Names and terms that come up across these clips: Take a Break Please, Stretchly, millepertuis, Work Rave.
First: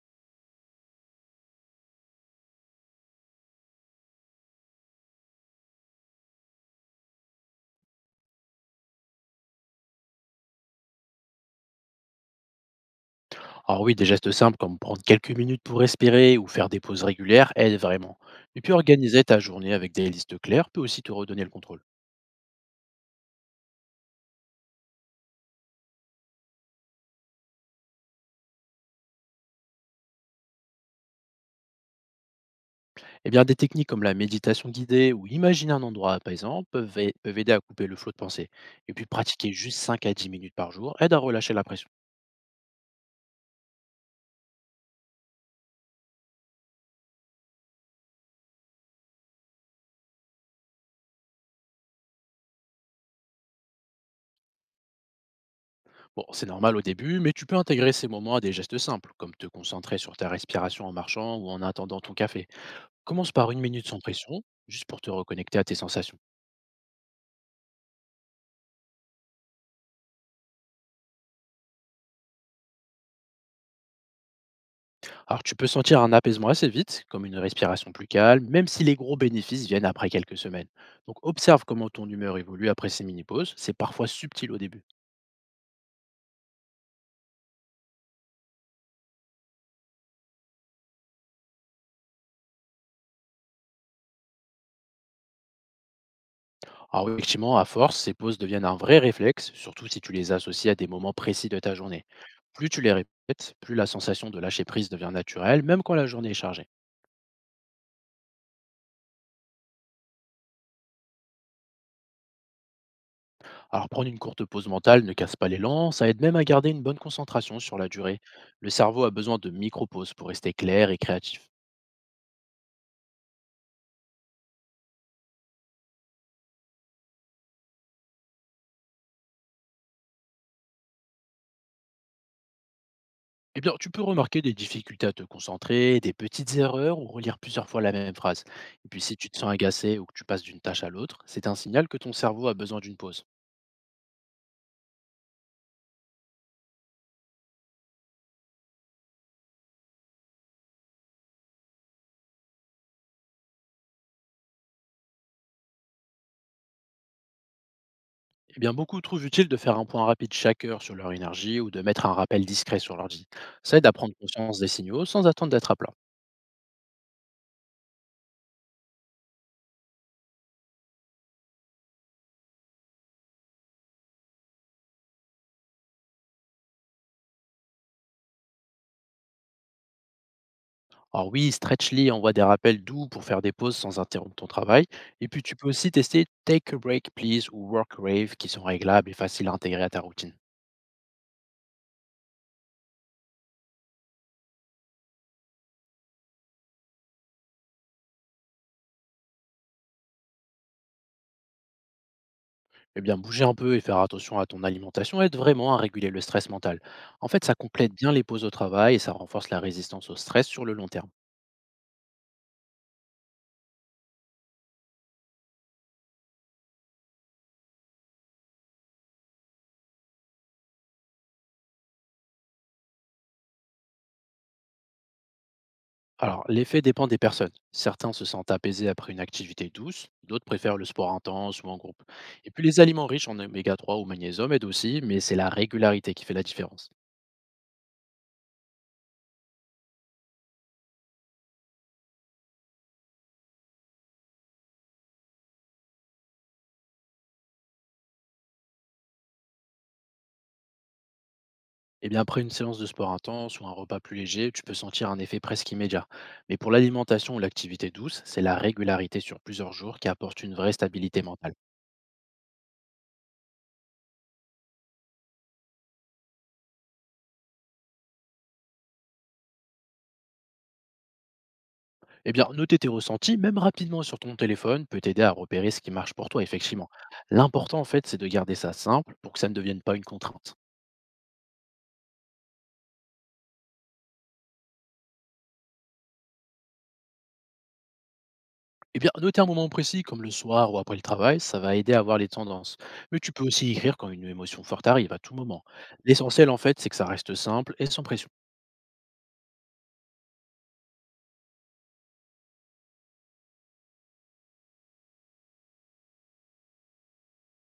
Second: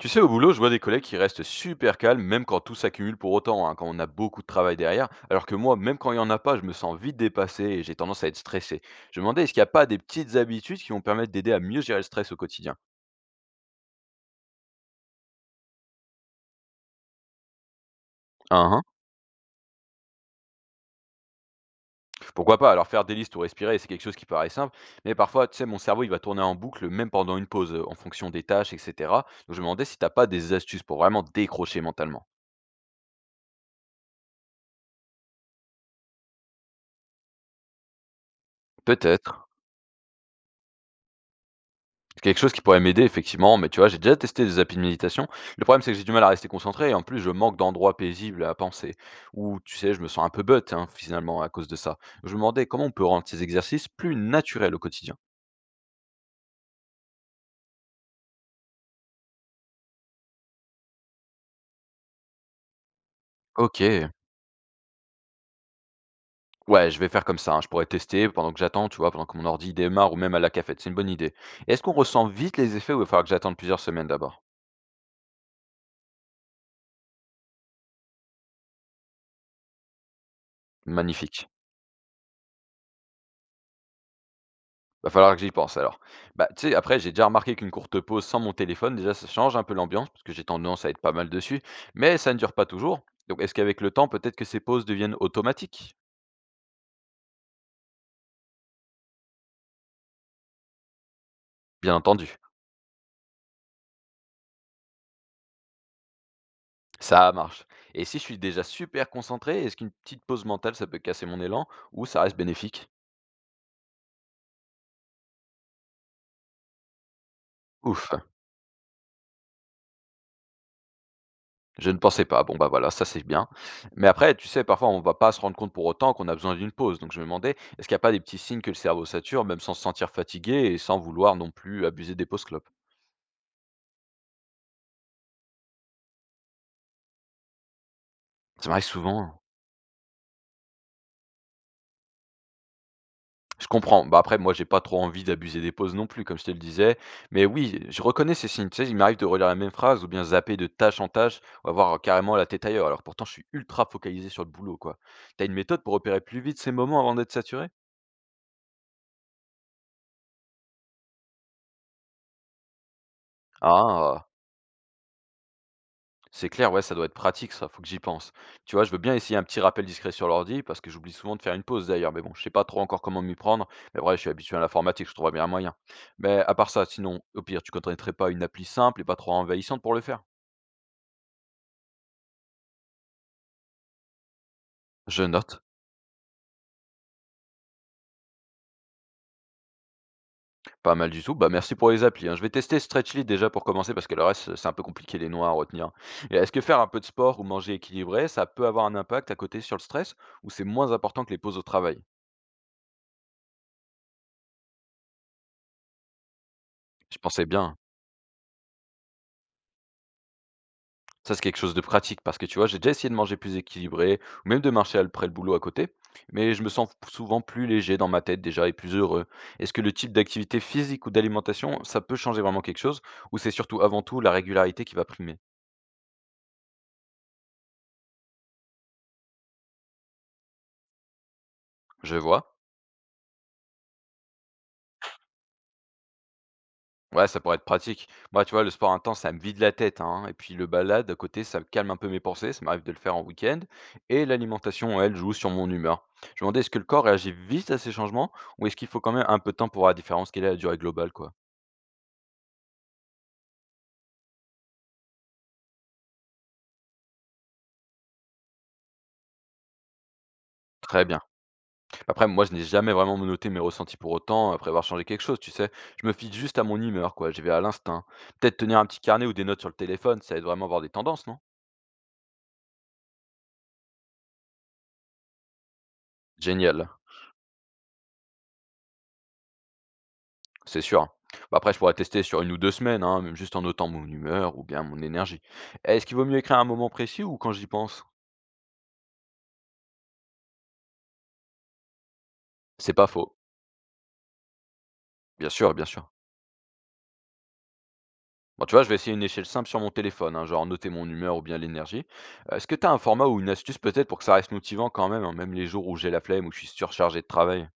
Tu sais, au boulot, je vois des collègues qui restent super calmes, même quand tout s'accumule pour autant, hein, quand on a beaucoup de travail derrière. Alors que moi, même quand il n'y en a pas, je me sens vite dépassé et j'ai tendance à être stressé. Je me demandais, est-ce qu'il n'y a pas des petites habitudes qui vont permettre d'aider à mieux gérer le stress au quotidien. Alors oui, des gestes simples comme prendre quelques minutes pour respirer ou faire des pauses régulières aident vraiment. Et Hein, puis hein. organiser ta journée avec des listes claires peut aussi te redonner le contrôle. Pourquoi pas. Alors faire des listes ou respirer, c'est quelque chose qui paraît simple, mais parfois, tu sais, mon cerveau, il va tourner en boucle, même pendant une pause, en fonction des tâches, etc. Donc je me demandais si t'as pas des astuces pour vraiment décrocher mentalement. Eh bien, des techniques comme la méditation guidée ou imaginer un endroit apaisant peuvent aider à couper le flot de pensée. Et puis Peut-être. pratiquer juste 5 à 10 minutes par jour aide à relâcher la pression. C'est quelque chose qui pourrait m'aider effectivement, mais tu vois, j'ai déjà testé des applis de méditation. Le problème, c'est que j'ai du mal à rester concentré et en plus, je manque d'endroits paisibles à penser. Ou, tu sais, je me sens un peu bête, hein, finalement à cause de ça. Je me demandais comment on peut rendre ces exercices plus naturels au quotidien. Bon, c'est normal au début, mais tu peux intégrer ces moments à des gestes simples, comme te concentrer sur ta respiration en marchant ou en attendant ton café. Commence par une minute sans Ok. pression, juste pour te reconnecter à tes sensations. Ouais, je vais faire comme ça, hein. Je pourrais tester pendant que j'attends, tu vois, pendant que mon ordi démarre ou même à la cafette. C'est une bonne idée. Est-ce qu'on ressent vite les effets ou il va falloir que j'attende plusieurs semaines d'abord? Alors tu peux sentir un apaisement assez vite, comme une respiration plus calme, même si les gros bénéfices viennent après quelques semaines. Donc Magnifique. observe comment ton humeur évolue après ces mini-pauses, c'est parfois subtil au début. Va falloir que j'y pense alors. Bah, tu sais, après, j'ai déjà remarqué qu'une courte pause sans mon téléphone, déjà, ça change un peu l'ambiance, parce que j'ai tendance à être pas mal dessus, mais ça ne dure pas toujours. Donc, est-ce qu'avec le temps, peut-être que ces pauses deviennent automatiques? Alors effectivement, à force, ces pauses deviennent un vrai réflexe, surtout si tu les associes à des moments précis de ta Bien journée. entendu. Plus tu les répètes, plus la sensation de lâcher prise devient naturelle, même quand la journée est chargée. Ça marche. Et si je suis déjà super concentré, est-ce qu'une petite pause mentale, ça peut casser mon élan ou ça reste bénéfique? Alors prendre une courte pause mentale ne casse pas l'élan, ça aide même à garder une bonne concentration sur la Ouf, durée. Le cerveau a besoin de micro-pauses pour rester clair et créatif. je ne pensais pas. Bon, bah voilà, ça c'est bien. Mais après, tu sais, parfois on va pas se rendre compte pour autant qu'on a besoin d'une pause. Donc je me demandais, est-ce qu'il n'y a pas des petits signes que le cerveau sature, même sans se sentir fatigué et sans vouloir non plus abuser des pauses clopes? Eh bien, tu peux remarquer des difficultés à te concentrer, des petites erreurs ou relire plusieurs fois la même phrase. Ça m'arrive Et puis, si tu te souvent. sens agacé ou que tu passes d'une tâche à l'autre, c'est un signal que ton cerveau a besoin d'une pause. Je comprends. Bah, après, moi, j'ai pas trop envie d'abuser des pauses non plus, comme je te le disais. Mais oui, je reconnais ces signes. Tu sais, il m'arrive de relire la même phrase ou bien zapper de tâche en tâche ou avoir carrément la tête ailleurs. Alors pourtant, je suis ultra focalisé sur le boulot, quoi. T'as une méthode pour repérer plus vite ces moments avant d'être saturé? Eh bien, beaucoup trouvent utile de faire un point rapide chaque heure sur leur énergie ou de mettre un rappel discret sur l'ordi. Ça aide à prendre Ah. conscience des signaux sans attendre d'être à plat. C'est clair, ouais, ça doit être pratique ça, faut que j'y pense. Tu vois, je veux bien essayer un petit rappel discret sur l'ordi, parce que j'oublie souvent de faire une pause d'ailleurs, mais bon, je sais pas trop encore comment m'y prendre, mais vrai, je suis habitué à l'informatique, je trouverais bien un moyen. Mais à part ça, sinon, au pire, tu connaîtrais pas une appli simple et pas trop envahissante pour le faire? Alors oui, Stretchly envoie des rappels doux pour faire des pauses sans interrompre ton travail. Je Et puis, tu note. peux aussi tester Take a Break Please ou Work Rave qui sont réglables et faciles à intégrer à ta routine. Pas mal du tout. Bah merci pour les applis, hein. Je vais tester Stretchly déjà pour commencer parce que le reste, c'est un peu compliqué les noms à retenir. Et est-ce que faire un peu de sport ou manger équilibré, ça peut avoir un impact à côté sur le stress ou c'est moins important que les pauses au travail? Eh bien, bouger un peu et faire attention à ton alimentation aide vraiment à réguler le stress mental. Je En fait, pensais ça bien. complète bien les pauses au travail et ça renforce la résistance au stress sur le long terme. Ça, c'est quelque chose de pratique parce que tu vois, j'ai déjà essayé de manger plus équilibré ou même de marcher après le boulot à côté, mais je me sens souvent plus léger dans ma tête déjà et plus heureux. Est-ce que le type d'activité physique ou d'alimentation, ça peut changer vraiment quelque chose ou c'est surtout avant tout la régularité qui va primer? Alors, l'effet dépend des personnes. Certains se sentent apaisés après une activité douce, d'autres préfèrent le sport intense ou en groupe. Je Et vois. puis, les aliments riches en oméga 3 ou magnésium aident aussi, mais c'est la régularité qui fait la différence. Ouais, ça pourrait être pratique. Moi, tu vois, le sport intense, ça me vide la tête, hein. Et puis le balade à côté, ça calme un peu mes pensées. Ça m'arrive de le faire en week-end. Et l'alimentation, elle, joue sur mon humeur. Je me demandais, est-ce que le corps réagit vite à ces changements ou est-ce qu'il faut quand même un peu de temps pour voir la différence? Quelle est la durée globale, quoi? Eh bien, après une séance de sport intense ou un repas plus léger, tu peux sentir un effet presque immédiat. Mais pour l'alimentation ou l'activité douce, c'est la régularité sur plusieurs jours qui apporte une vraie Très bien. stabilité mentale. Après, moi, je n'ai jamais vraiment noté mes ressentis pour autant, après avoir changé quelque chose, tu sais. Je me fie juste à mon humeur, quoi. J'y vais à l'instinct. Peut-être tenir un petit carnet ou des notes sur le téléphone, ça aide vraiment à voir des tendances, non? Eh bien, noter tes ressentis, même rapidement sur ton téléphone, peut t'aider à repérer ce qui marche pour toi, effectivement. Génial, L'important, en fait, c'est de garder ça simple pour que ça ne devienne pas une contrainte. c'est sûr. Bah, après, je pourrais tester sur une ou deux semaines, hein, même juste en notant mon humeur ou bien mon énergie. Est-ce qu'il vaut mieux écrire à un moment précis ou quand j'y pense? Eh bien, noter un moment précis, comme le soir ou après le travail, ça va aider à voir les tendances. C'est pas Mais tu faux. peux aussi écrire quand une émotion forte arrive, à tout Bien moment. sûr, bien sûr. L'essentiel, en fait, c'est que ça reste simple et sans pression. Bon, tu vois, je vais essayer une échelle simple sur mon téléphone, hein, genre noter mon humeur ou bien l'énergie. Est-ce que tu as un format ou une astuce peut-être pour que ça reste motivant quand même, hein, même les jours où j'ai la flemme ou je suis surchargé de travail?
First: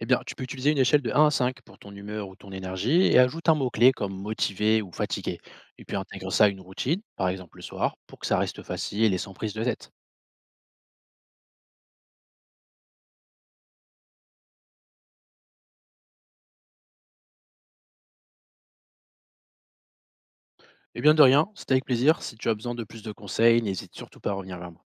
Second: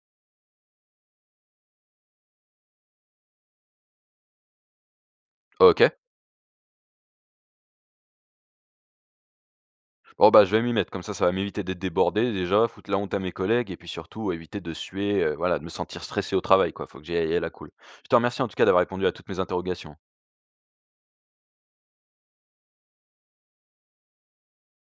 Eh bien, tu peux utiliser une échelle de 1 à 5 pour ton humeur ou ton énergie et ajoute un mot-clé comme motivé ou fatigué. Et Ok. puis intègre ça à une routine, par exemple le soir, pour que ça reste facile et sans prise de tête. Oh bah, je vais m'y mettre, comme ça va m'éviter d'être débordé déjà, foutre la honte à mes collègues et puis surtout éviter de suer, voilà, de me sentir stressé au travail quoi, faut que j'y aille à la cool. Je te remercie en tout cas d'avoir répondu à toutes mes interrogations, hein. Eh bien de rien, c'était avec plaisir. Si tu as besoin de plus de conseils, n'hésite surtout pas à revenir vers moi.